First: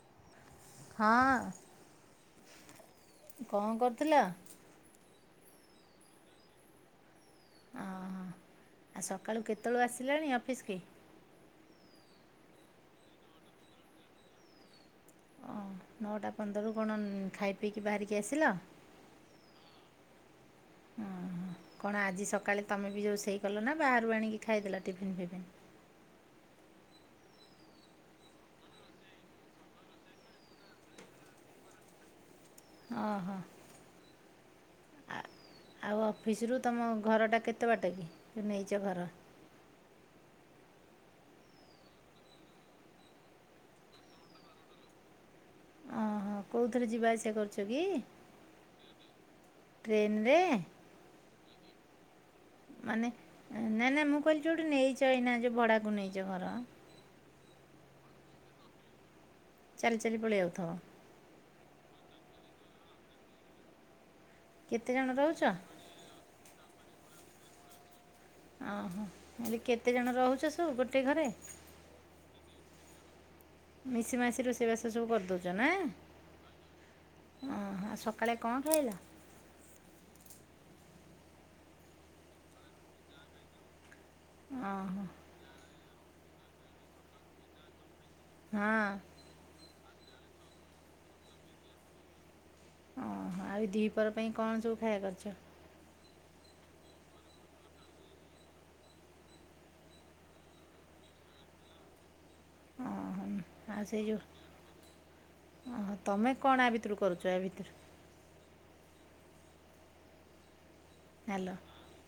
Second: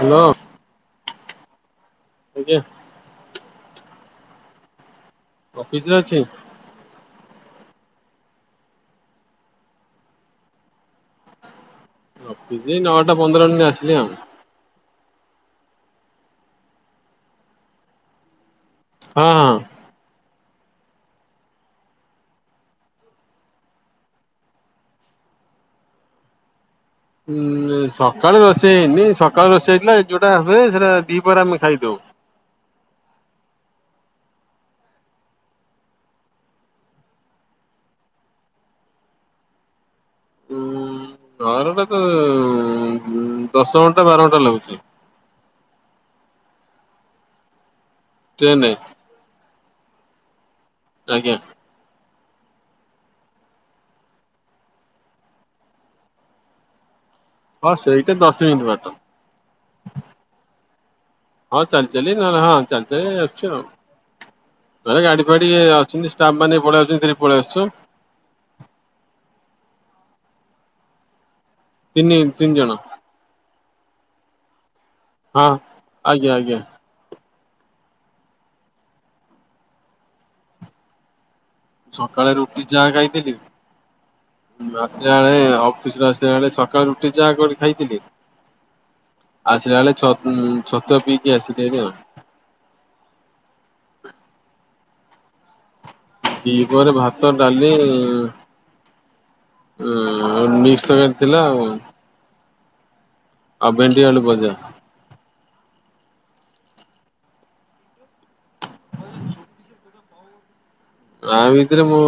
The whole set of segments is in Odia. ହ୍ୟାଲୋ। ହଁ। ଆଜ୍ଞା। କଣ କରୁଥିଲ? ଅଫିସରେ ଅଛି। ଓହୋ। ଆଉ ସକାଳୁ କେତେବେଳୁ ଆସିଲାଣି ଅଫିସ୍ କି? ଅଫିସ୍ ନଅଟା ପନ୍ଦର ମିନିଟ୍ ଆସିଲି ଆଉ। ଓ ନଅଟା ପନ୍ଦରରୁ କଣ ଖାଇ ପିଇକି ବାହାରିକି ଆସିଲ? ହଁ। ଓହୋ। କଣ ଆଜି ସକାଳେ ତମେ ବି ଯୋଉ ରୋଷେଇ କଲନା ବାହାରୁ ଆଣିକି ଖାଇଦେଲା ଟିଫିନ୍ ଫିଫିନ୍। ଉଁ ସକାଳେ ରୋଷେଇ ହେଇନି। ସକାଳେ ରୋଷେଇ ହେଇଥିଲା ଯୋଉଟା ହୁଏ। ସେଇଟା ଦ୍ଵିପହରେ ଆମେ ଖାଇଦଉ। ଓହୋ ହ। ଆ ଆଉ ଅଫିସରୁ ତୁମ ଘରଟା କେତେ ବାଟ କି? ତୁ ନେଇଛ ଘର। ଉ ଘରଟା ତ ଦଶ ଘଣ୍ଟା ବାର ଘଣ୍ଟା ଲାଗୁଛି। ଓହୋ କୋଉଥିରେ ଯିବା ଆସିବା କରୁଛ କି? ଟ୍ରେନେ। ଟ୍ରେନରେ। ଆଜ୍ଞା। [inaudible] ମାନେ ନାଇଁ ନାଇଁ ମୁଁ କହିଲି ଯୋଉଠି ନେଇଛ ଏଇନା ଯଉ ଭଡାକୁ ନେଇଛ ଘର। ହଁ ସେଇଟା ଦଶ ମିନିଟ୍ ବାଟ। ଚାଲି ଚାଲି ପଳେଇ ଆଉଥବ। ହଁ ଚାଲି ଚାଲି ନହେଲେ ହଁ ଚାଲି ଚାଲି ଆସୁଛି ଆଉ। କେତେ ନହଲେ ଜଣ ଗାଡି ଫାଡି ରହୁଚ? ଅ ଛନ୍ତି ଷ୍ଟାପ ମାନେ ପଳେଇ ଆଉଛନ୍ତି ଧରି ପଳେଇ ଆସୁଛୁ। ଓହୋ ହେଲେ କେତେଜଣ ରହୁଛ ସବୁ ଗୋଟେ ଘରେ? ତିନି ତିନି ଜଣ। ମିଶି ମାସି ରୋଷେଇ ବାସ ସବୁ ହଁ। କରିଦଉଛ ନା। ଆଜ୍ଞା ଆଜ୍ଞା ଓ ସକାଳେ କଣ ଖାଇଲ? ସକାଳେ ରୁଟି ଚାହା ଖାଇଥିଲି। ଅହ ହଁ ଆସିଲା ବେଳେ ଅ ଅଫିସରେ ଆସିଲା ସେଳେ ସକାଳୁ ରୁଟି ଚାହା କରି ଖାଇଥିଲି। ହଁ। ଆସିଲା ବେଳେ ଛ ଉଁ ଛତୁଆ ପିଇକି ଆସିଥିଲି ଆଉ। ଓହୋ ଆଉ ଏ ଦିପର ପାଇଁ କଣ ସବୁ ଖାଇବା କରିଛ? ଦ୍ୱିପରେ ଭାତ ଡାଲି। ହଁ ମିକ୍ସ ତରକାରୀ ଥିଲା ଆଉ। ଅହ ଆଉ ଭେଣ୍ଡି ସେଇ ଯଉ ଆଳୁ ଭଜା। ଓହୋ ତମେ କଣ ୟା ଭିତରୁ କରୁଛ ୟା ଭିତରୁ? ୟା ହ୍ୟାଲୋ ଭିତରେ ମୁଁ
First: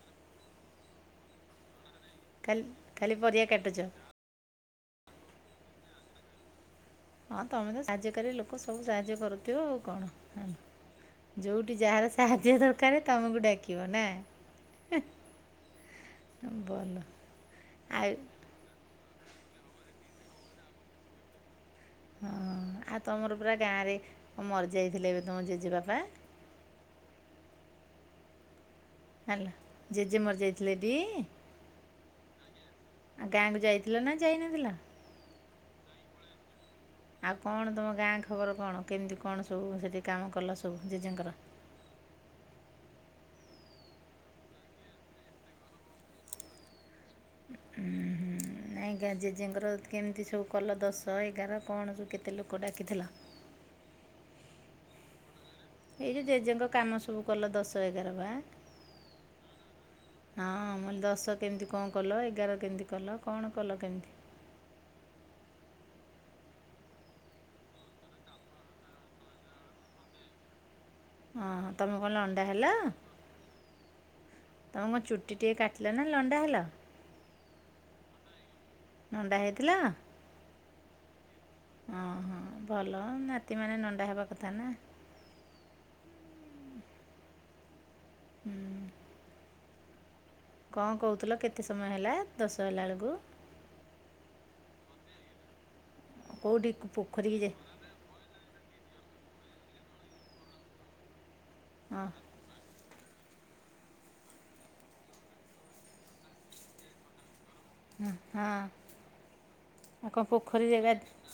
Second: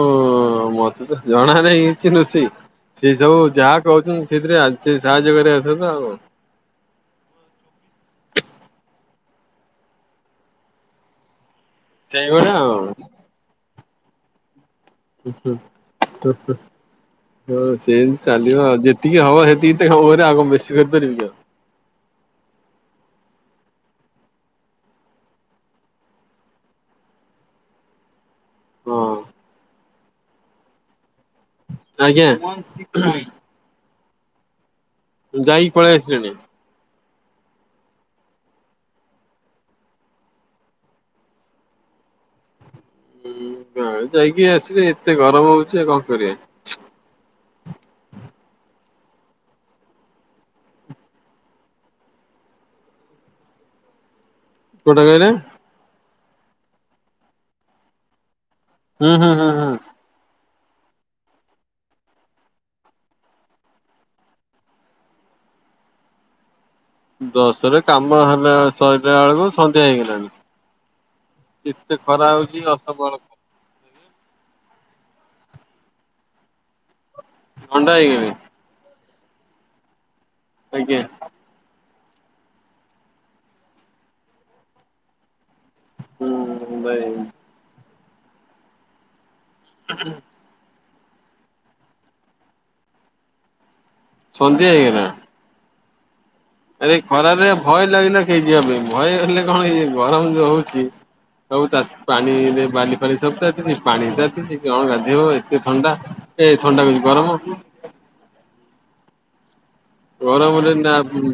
ମତେ ତ ଜଣା ନାହିଁ। ସେ ନୋସେଇ ଖାଲି ଖାଲି ସେ ସବୁ ପରିବା କାଟୁଛ ଯାହା କହୁଛନ୍ତି ସେଇଥିରେ ସେ ସାହାଯ୍ୟ କରିବା ଅ ତ ଆଉ। ହଁ ତମେ ତ ସାହାଯ୍ୟକାରୀ ଲୋକ ସବୁ ସାହାଯ୍ୟ କରୁଥିବ ଆଉ କଣ। ଯଉଠି ଯାହାର ସାହାଯ୍ୟ ସେଇଭଳିଆ ଆଉ। ଦରକାର ତମକୁ ଡାକିବ ନା। ଉଁ ହୁଁ ଉଁ ହୁଁ ଭଲ ହଁ ଆଉ ସେମିତି ଚାଲିବ ଆଉ। ଯେ ଏତିକି ହବ ସେତିକିରେ ଆଗ ମୁଁ ବେଶୀ କରିପାରିବି ଆଉ। ହଁ ଆଉ ତୁମର ପୁରା ଗାଁରେ ମରି ଯାଇଥିଲେ ଏବେ ତୁମ ଜେଜେବାପା। ହଁ ହ୍ୟାଲୋ ଜେଜେ ମର ଯାଇଥିଲେ ଟି। ଆଜ୍ଞା। ଥିଲ ନା ଯାଇନଥିଲ। ଯାଇକି ପଳେଇ ଆସିଲିଣି। [inaudible] ଆଉ କଣ ତୁମ ଗାଁ ଖବର କଣ? କେମିତି କଣ ସବୁ ସେଠି କାମ କଲ ସବୁ ଜେଜେଙ୍କର? ହୁଁ ଯାଇକି ଆସିବେ। ଏତେ ଗରମ ହଉଛି ଆଉ କଣ କରିବା। ହୁଁ ହୁଁ। ନାଇଁ ଜ୍ଞା ଜେଜେଙ୍କର କେମିତି ସବୁ କଲ ଦଶ ଏଗାର କଣ ସବୁ କେତେ ଲୋକ ଡାକିଥିଲ। କୋଟା କହିଲେ? ଏଇ ଯୋଉ ଜେଜେଙ୍କ କାମ ସବୁ କଲ ଦଶ ଏଗାର ବା। ଉଁ ହୁଁ ହୁଁ ହୁଁ। ହଁ ମୁଁ କହିଲି ଦଶ କେମିତି କଣ କଲ? ଏଗାର କେମିତି କଲ? କଣ କଲ କେମତି? ଦଶରେ କାମ ହେଲା ସଇଲା ବେଳକୁ ସନ୍ଧ୍ୟା ହେଇଗଲାଣି। ହଁ ହ ଏତେ ତମେ କଣ ଖରା ନଣ୍ଡା ହଉଛି ହେଲ? ଅସବଳ ତମ କଣ ଚୁଟି ଟିକେ କାଟିଲ ନା ଲଣ୍ଡା ହେଲ? ଅଣ୍ଡା ହେଇଗଲି। ନଣ୍ଡା ହେଇଥିଲ? ଆଜ୍ଞା। ଅଁ ହଁ ଭଲ ନାତି ମାନେ ନଣ୍ଡା ହେବା କଥା ନା। ଉଁ ହୁଁ ଭାଇ ହୁଁ। ହୁଁ କଁ କହୁଥିଲ କେତେ ସମୟ ହେଲା ଦଶ ହେଲା ବେଳୁକୁ? ସନ୍ଧ୍ୟା ହେଇଗଲା। କେଉଁଠି ଆଉ ଏ ପୋଖରୀକି ଖରାରେ ଯେ ଭୟ ଲାଗିଲା। କିଏ ଯିବା ପାଇଁ ଭୟ ହେଲେ କଣ ଏଇ ଗରମ ଯୋଉ ହଉଛି ସବୁ ତାତ୍ ହଁ ପାଣିରେ ବାଲି ଫାଲି ସବୁ ତ ଏତିନି ପାଣି ତାତିଚି କଣ ଗାଧେଇବ? ଏତେ ଥଣ୍ଡା ଏ ଥଣ୍ଡା କହୁଚି ଗରମ। ହୁଁ ହଁ। ଆଉ କ'ଣ ଗରମ ପୋଖରୀ ରେ ଜାଗା ନା ଉମ୍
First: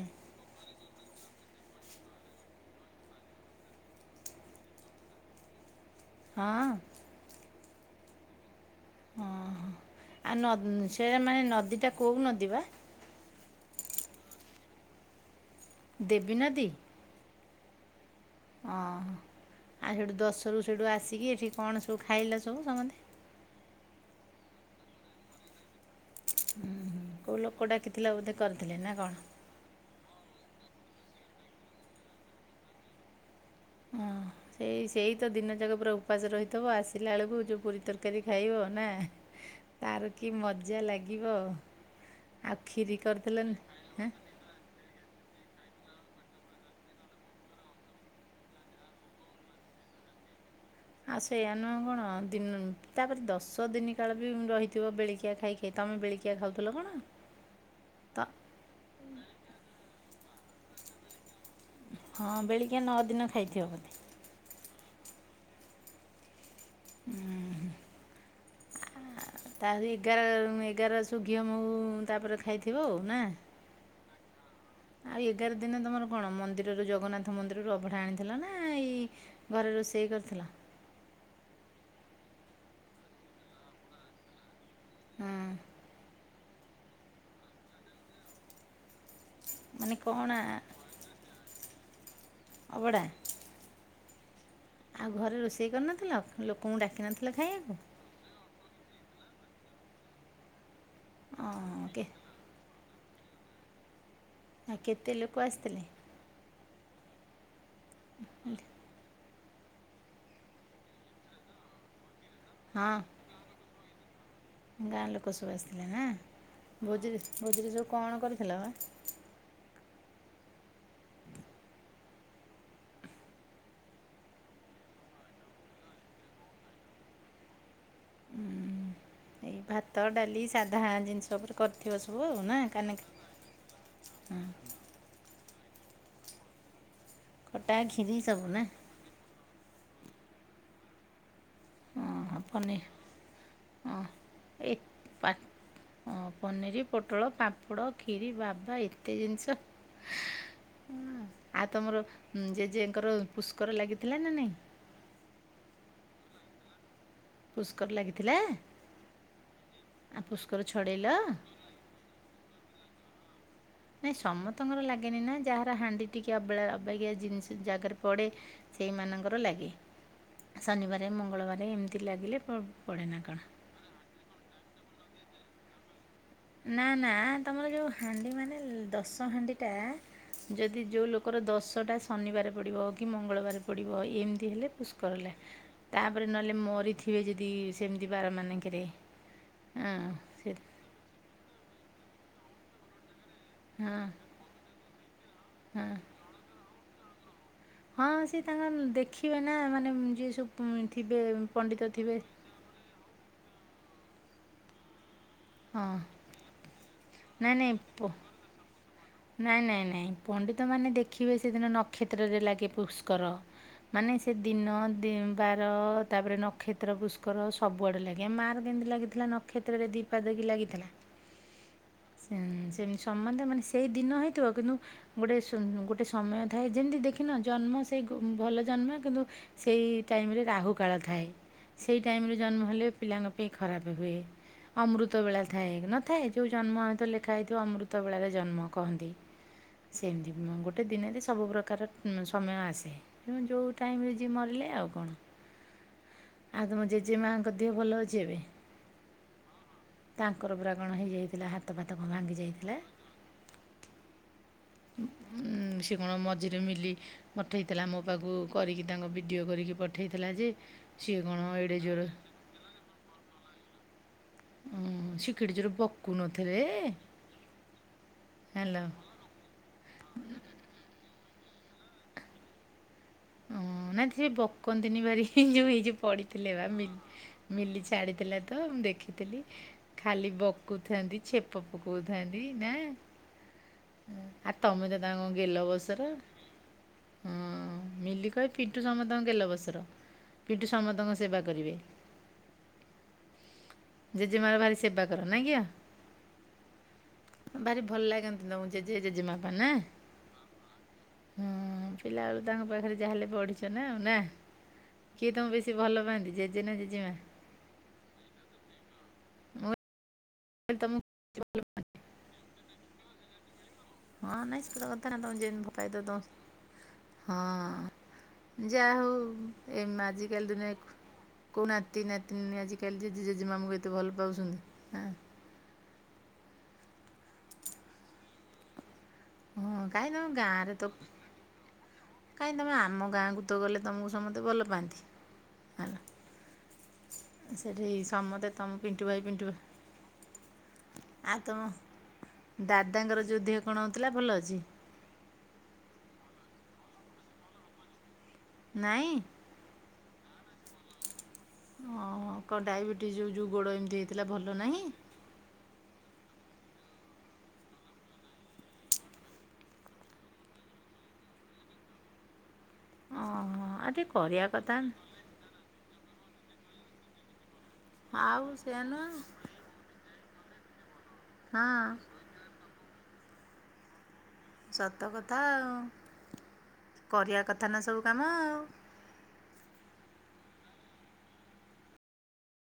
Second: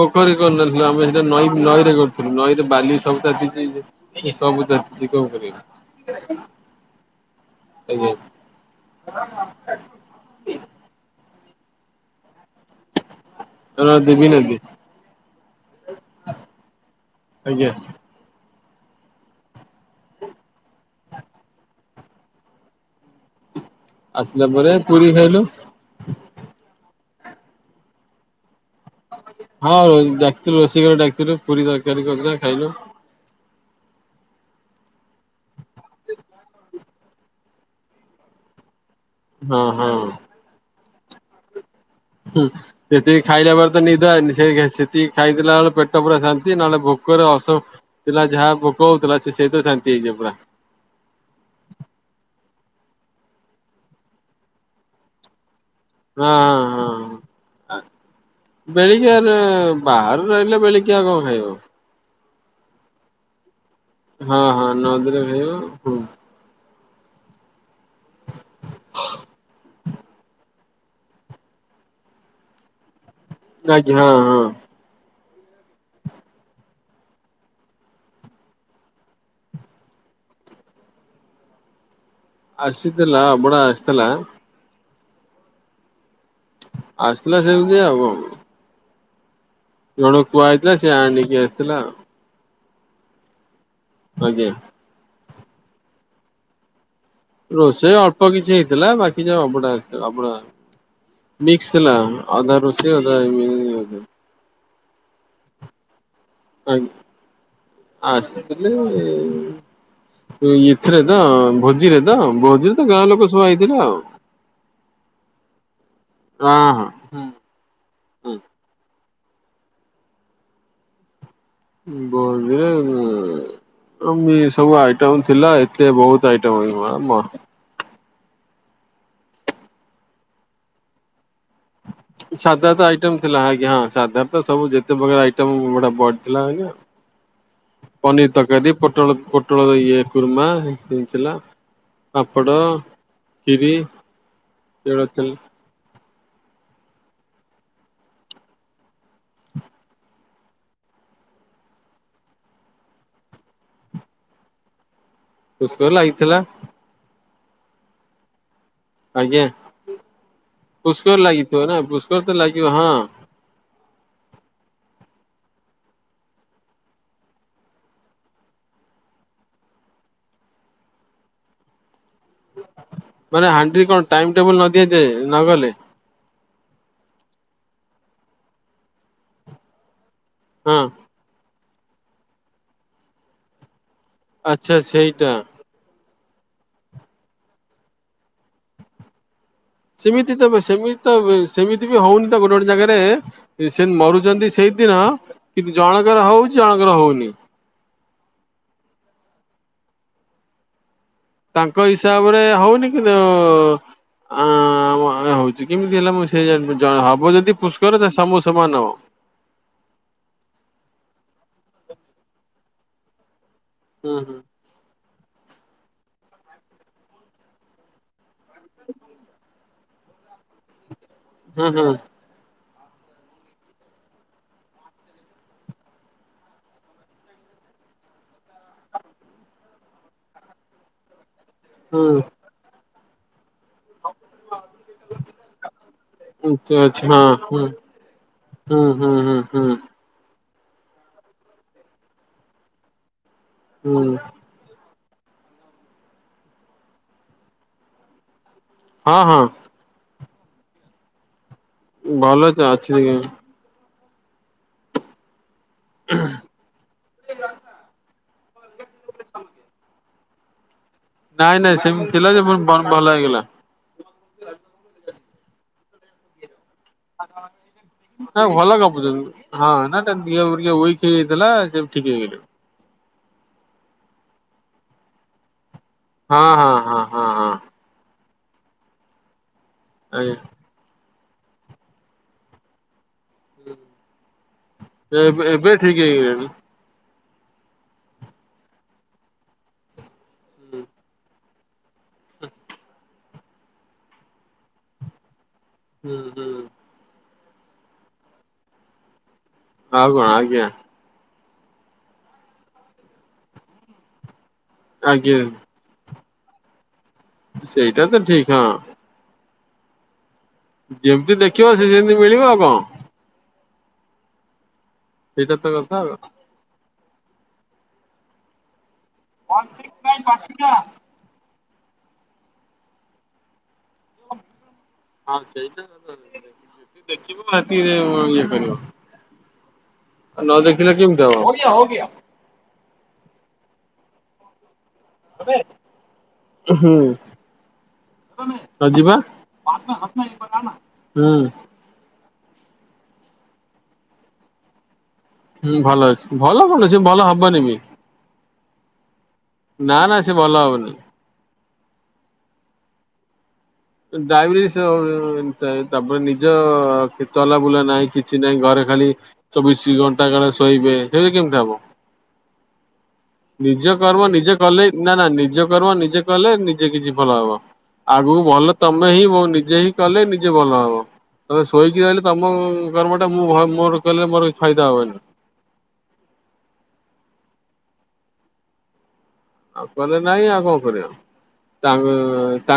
ପୋଖରୀ କରନଥିଲୁ ଆମେ ସେଇଟା ନଈ ନଈରେ କରୁଥିଲୁ। ନଈରେ ବାଲି ସବୁ ତାତିଚି। ଏ ସବୁ ତାତିଚି କଣ କରିବା? ହଁ କେମିତି ହବ? ଆ ନଦ୍ ସେଆମାନେ ନଦୀଟା କୋଉ ନଦୀ ବା? ସେଇଟା ଦେବୀ ନଦୀ। ଦେବୀ ନଦୀ? ଆଜ୍ଞା। ଅ ହ ଆଉ ସେଇଠୁ ଦଶରୁ ସେଇଠୁ ଆସିକି ଏଠି କଣ ସବୁ ଖାଇଲ ସବୁ ସମନ୍ତେ? ଆସିଲା ପରେ ପୁରୀ ଖାଇଲୁ। ଉଁ ହୁଁ କୋଉ ଲୋକ ଡାକିଥିଲା ବୋଧେ କରିଥିଲେ ନା କଣ? ହଁ ଡାକଥିଲୁ ରୋଷେଇ କରିଆକୁ ଡାକଥିଲୁ ପୁରୀ ତରକାରୀ କରିଥିଲା ଖାଇଲୁ। ହଁ ସେଇ ସେଇ ତ ଦିନ ଯାକ ପୁରା ଉପାସ ରହିଥିବ ଆସିଲା ବେଳୁକୁ ଯୋଉ ପୁରୀ ତରକାରୀ ଖାଇବ ନା। ହଁ ହଁ ତାର କି ମଜା ଲାଗିବ? ହୁଁ ଆଉ କ୍ଷୀରି ସେତିକି କରିଥିଲେ ଖାଇଲା ପରେ ତ ନିଦ ହେଁ ଆଇନି। ସେଇଗିଆ ସେତିକି ଖାଇଦେଲା ବଳୁକୁ ପେଟ ପୁରା ଶାନ୍ତି ନହେଲେ ଭୋକରେ ଅସ ପିଲା ଯାହା ଭୋକହେଉଥିଲା ସେ ସେଇଥିରେ ଶାନ୍ତି ହେଇଯିବ ପୁରା। ଆଉ ସେଇୟା ନୁହଁ ଆଉ କଣ ଦିନ ତାପରେ ଦଶ ଦିନି କାଳ ବି ରହିଥିବ ବେଳିକିଆ ଖାଇକି। ବେଳିକିଆ ଖାଉଥିଲ କଣ? ତ ବେଳିକିଆ ରେ ବାହାରୁ ରହିଲେ ବେଳିକିଆ କଣ ଖାଇବ? ହଁ ବେଳିକିଆ ନଅ ଦିନ ଖାଇଥିବ ବୋଧେ। ହଁ ହଁ ନଅ ଦିନ ଖାଇବ ପୁଣ୍ ହୁଁ। ହଁ ତାହଲେ ଏଗାର୍ ମୁଁ ଏଗାରସୁ ଘିଅ ମହୁ ତାପରେ ଖାଇଥିବ ଆଉ ନା? ଲାଇକି ହଁ ହଁ। ଆଉ ଏଗାର ଦିନ ତମର କଣ ମନ୍ଦିରରୁ ଜଗନ୍ନାଥ ମନ୍ଦିରରୁ ଅଭଡା ଆଣିଥିଲ ନା ଏଇ ଘରେ ରୋଷେଇ କରିଥିଲ? ଆସିଥିଲା ଅବଢ଼ା ଆସିଥିଲା। ହୁଁ। ଆସିଥିଲା ସେମତି ଆଉ କଣ? ମାନେ ଜଣ କଣ କୁହାଯଇଥିଲା ସେ ଆଣିକି ଆସିଥିଲା। ଅଭଡା। ଆଜ୍ଞା। ଆଉ ଘରେ ରୋଷେଇ କରିନଥିଲ ଲୋକଙ୍କୁ ଡାକିିନଥିଲ ଖାଇବାକୁ। ରୋଷେଇ ଅଳ୍ପ କିଛି ହେଇଥିଲା ବାକି ଯା ଅଭଡା ଆସିଥିଲା ଅଭଡ଼ା ମିକ୍ସ ଓହୋ ଥିଲା। କେ ଅଧା ରୁଷେଇ ଅଧା ଏ। ଆ କେତେ ଲୋକ ଆସିଥିଲେ? ଆ ଆସିଥିଲେ! ଏଥିରେ ତ ଭୋଜିରେ ତ ଭୋଜିରେ ତ ହଁ ଗାଁ ଲୋକ ସବୁ ଆଇଥିଲେ ଆଉ। ଗାଁ ଲୋକ ସବୁ ଆସିଥିଲେ ନା ହଁ ହଁ ଭୋଜି ଭୋଜିରୀ ସବୁ କଣ ହୁଁ। କରିଥିଲା ବା? ଭୋଜିରେ ଏମ ସବୁ ଆଇଟମ ଥିଲା ଏତେ ବହୁତ ଆଇଟମ ଏଇ ଭାତ ଡାଲି ସାଧା ଜିନିଷ ଉପରେ କରିଥିବ ସବୁ ଆଉ ନା ସାଧା ତ କାନେ ଆଇଟମ ଥିଲା ଆଜ୍ଞା ହଁ ସାଧାର ତ ସବୁ ଯେ ଏତେ ପ୍ରକାର ଆଇଟମ୍ ଗଟେ ବଢଥିଲା ଆଜ୍ଞା ଖଟା ଖିରି ପନିର ସବୁ ନା ତରକାରୀ ପୋଟଳ ଇଏ ଖୁରୁମା ହେଇଥିଲା। ଓହୋ ପାପଡ଼ ପନିର କ୍ଷୀରିଏ ହଁ ଚନା ହଁ ପନିର ଫୋଟଳ ପାମ୍ପଡ଼ କ୍ଷୀରି ବାଭା ଏତେ ଜିନିଷ! ହ ଆଉ ତମର ଜେଜେଙ୍କର ପୁଷ୍କର ଲାଗିଥିଲା ନା ନାଇଁ? ପୁଷ୍କର ଲାଗିଥିଲା। ପୁଷ୍କର ଲାଗିଥିଲା। ଆଜ୍ଞା ଆଉ ଛଡ଼େଇଲ? ପୁଷ୍କର ଲାଗିଥିବ ନା ପୁଷ୍କର ତ ଲାଗିବ ହଁ। ନାଇଁ ସମସ୍ତଙ୍କର ଲାଗେନି ନା ଯାହାର ହାଣ୍ଡି ଟିକେ ଅବେଳା ଅବେଗଆ ଜିନିଷ ଜାଗାରେ ପଡ଼େ ସେଇମାନାନଙ୍କର ଲାଗେ ଶନିବାର ମଙ୍ଗଳବାର ଏମିତି ଲାଗିଲେ ପଡ଼େ ନା କଣ। ମାନେ ହାଣ୍ଡି କଣ ଟାଇମ ଟେବୁଲ ନ ଦିଆ ନ ଗଲେ। ନା ନା ତମର ଯୋଉ ହାଣ୍ଡି ମାନେ ଦଶ ହାଣ୍ଡି ଟା ହଁ ଯଦି ଯୋଉ ଲୋ ଙ୍କର ଦଶଟା ଶନିବାର ପଡ଼ିବ କି ମଙ୍ଗଳବାର ପଡ଼ିବ ଏମିତି ହେଲେ ଆଚ୍ଛା ସେଇଟା। ପୁଷ୍କରଲା ତାପରେ ନହେଲେ ମୋରିଥିବେ ଯଦି ସେମିତି ବାର ମାନଙ୍କରେ। ହଁ ସେମିତି ତ ସେ ସେମିତି ତ ସେମିତି ବି ହଉନି ତ ଗୋଟେ ଗୋଟେ ଜାଗାରେ ସେ ହଁ ମରୁଛନ୍ତି ସେଇଦିନ କିନ୍ତୁ ହଁ ଜଣଙ୍କର ହଉଛି ଜଣଙ୍କର ହଉନି। ହଁ ସିଏ ତାଙ୍କର ଦେଖିବେ ନା ମାନେ ଯିଏ ସବୁ ଥିବେ ତାଙ୍କ ପଣ୍ଡିତ ଥିବେ। ହିସାବରେ ହଉନି କିନ୍ତୁ ହଉଛି ହଁ କେମତି ହେଲା ମୁ ସେ ଜ ହବ ଯଦି ନାଇଁ ନାଇଁ ପ ପୁଷ୍କର ସମୁ ସମାନ ହବ। ନାଇଁ ନାଇଁ ନାଇଁ ପଣ୍ଡିତ ମାନେ ଦେଖିବେ ସେଦିନ ନକ୍ଷତ୍ରରେ ଲାଗେ ପୁଷ୍କର ମାନେ ହୁଁ ସେ ଦିନ ବାର ତାପରେ ନକ୍ଷତ୍ର ପୁଷ୍କର ସବୁଆଡ଼େ ଲାଗା ମାର୍ କେମତି ଲାଗିଥିଲା ନକ୍ଷତ୍ରରେ ଦୀପା ଦେକି ଲାଗିଥିଲା। ହୁଁ ହୁଁ। ସେମତି ସ ମାନେ ସେଇ ଦିନ ହେଇଥିବ କିନ୍ତୁ ଗୋଟେ ଗୋଟେ ସମୟ ଥାଏ ଯେମିତି ଦେଖିନ ଜନ୍ମ ସେଇ ଭଲ ଜନ୍ମ କିନ୍ତୁ ସେଇ ଟାଇମରେ ରାହୁ କାଳ ଥାଏ ସେଇ ହୁଁ ଟାଇମରେ ଜନ୍ମ ହେଲେ ପିଲାଙ୍କ ଖରାପ ହୁଏ। ଅମୃତ ବେଳା ଥାଏ ନଥାଏ ଯୋଉ ହୁଁ ଆଛା ଜନ୍ମ ଆମେ ତ ଆଛା ଲେଖା ହଁ ହେଇଥିବ ହୁଁ। ଅମୃତ ବେଳାରେ ଜନ୍ମ। ହୁଁ କହନ୍ତି। ହୁଁ ହୁଁ ହୁଁ ସେମିତି ଗୋଟେ ଦିନରେ ସବୁ ପ୍ରକାର ସମୟ ଆସେ ତେଣୁ ଯୋଉ ଟାଇମରେ ହୁଁ ଯ ମରିଲେ ଆଉ କଣ ଆଉ ତମ ଜେଜେ ମାଙ୍କ ଦେହ ଭଲ ଅଛି ଏବେ? ହଁ ହଁ। ତାଙ୍କର ପରା କଣ ହେଇଯାଇଥିଲା ହାତ ଭାତକ ଭାଙ୍ଗି ଯାଇଥିଲା? ଆଜ୍ଞା। ସେ କଣ ମଝିରେ ମିଲି ପଠେଇଥିଲା ମୋ ପାଖକୁ। କରିକି ତାଙ୍କ ଭିଡ଼ିଓ କରିକି ପଠାଇଥିଲା ଯେ ସିଏ କ'ଣ ନାଇଁ ଏଡ଼େ ନାଇଁ ଜୋର ସେମିତି ଥିଲା ଯେ ଭଲ ହେଇଗଲା। ଉଁ ଶିକିଡି ଯୋର ବକୁ ନଥିଲେ। ଭଲ ଗପୁଛନ୍ତି। ହଁ ନା ଦେହ ଟିକେ ୱେକ ହେଇଯାଇଥିଲା ସେ ଠିକ ହେଇଗଲେ। ଓ ନାଇ ସେ ବକନ୍ତିନି ବାର ଯୋଉ ହେଇଉ ହଁ ପଡିଥିଲେ ବା ହଁ ହଁ ହଁ ହଁ ମିଲି ଛାଡ଼ିଥିଲା ତ ମୁଁ ଦେଖିଥିଲି ଖାଲି ଆଜ୍ଞା କହୁଥାନ୍ତି ଛେପ କହୁଥାନ୍ତି ନା। ଆଉ ତମେ ତ ତାଙ୍କୁ ଏବେ ଗେଲ ଏବେ ଠିକ ବସର ହେଇଗଲେଣି। ହଁ ମିଲି କହ ପିଣ୍ଟୁ ସମସ୍ତଙ୍କ ଗଲ ବସର ପିଣ୍ଟୁ ସମସ୍ତଙ୍କ ସେବା କରିବେ ଜେଜେମାର ଭାରି ସେବା କର ନା ଆଜ୍ଞ ହୁଁ ହୁଁ। ଭାରି ଭଲ ଲାଗନ୍ତି ତମକୁ ଜେଜେ ଜେଜେମାପା ନା। ଆଗଣ ଆଜ୍ଞା। ହୁଁ ପିଲା ବେଳୁ ତାଙ୍କ ପାଖରେ ଯାହା ହେେଲେ ପଢିଛ ନା ଆଉ ନା କିଏ ଆଜ୍ଞା। ତମେ ବେଶ କି ଭଲ ପାଆନ୍ତି ଜେଜେ ନା ଜେଜେମା। ସେଇଟା ତ ଠିକ ହଁ। ମୁଁ କହିଲି ତମକୁ ଯେମିତି ଦେଖିବ ସେ ସେମିତି ମିଳିବ ଆଉ କଣ। ହଁ ନାଇଁ ପୁରା କଥା ନା ତ ସେଇଟା ଜନ ଫକାଇ କଥା ଦେ ଆଉ ତ ହଁ ଯା ହଉ ଏ ଆଜିକାଲି ଦିନେ କଉ ନାତି ନାତି ନୀ ଆଜିକାଲି ଜେଜେ ଜେଜେମାାମୁକୁ ଏତେ ଭଲ ପାଉଛନ୍ତି। ଆଁ। ହଁ ସେଇଟା ଦେଖିବ ରାତିରେ ଇଏ କରିବ। ହଁ କାହିଁ ତମ ନ ଦେଖିଲେ କେମିତି ହବ। କାହିଁକି ତମେ ଆମ ଗାଁକୁ ତ ଗଲେ ତୁମକୁ ସମସ୍ତେ ଭଲ ପାଆନ୍ତି। ହେଲା [unintelligible] ସେଠି ସମସ୍ତେ ତମ ପିଣ୍ଟୁ ହୁଁିବା ଭାଇ ପିଣ୍ଟୁ ଭାଇ [unintelligible] ଆଉ ତମ ଦାଦାଙ୍କର ଯେଉ ଦେିହ କଣ ହେଉଥିଲା ଭଲ ଅଛି। ହୁଁ ଭଲ ଅଛି ଭଲ କଣ ସେ ଭଲ ହବନି ବି। ନହିଁ। ନା ନା ସେ ଭଲ ହଉନି। ହଁ କଣ ଡାଇବେଟିସ୍୍ଉ ଯେଉଁ ଗୋଡ଼ ଏମିତି ହେଇଥିଲା ଭଲ ନାହିଁ? ଡାଇବେଟିସ୍ ତାପରେ ନିଜ ଚଲାବୁଲା ନାହିଁ କିଛି ନାହିଁ ଘରେ ଖାଲି ଚବିଶି ଘଣ୍ଟା କାଳେ ଶୋଇବେ ଏବେ କେମିତି ହବ। ଓହୋ ଆଉ ନିଜ ଟିକେ କର୍ମ କରିବା ନିଜେ କଥା କଲେ ନା ନା ନିଜ କର୍ମ ନିଜେ କଲେ ନିଜେ କିଛି ଭଲ ହବ। ଆଉ ଆଗକୁ ଭଲ ସେୟା ନୁହଁ ତମେ ହିଁ ମୋ ନିଜେ ହିଁ କଲେ ନିଜେ ଭଲ ହବ ତ ହଁ ଶୋଇକି ରହିଲେ ତମ କର୍ମଟା ମୁଁ ମୋର କଲେ ମୋର ଫାଇଦା ସତ ହବନି। କଥା ଆଉ କରିବା କଥା ନା ସବୁ କାମ ଆଉ। ନ କଲେ ନାଇଁ ଆଉ କଣ କରିବା ତାଙ୍କ ତା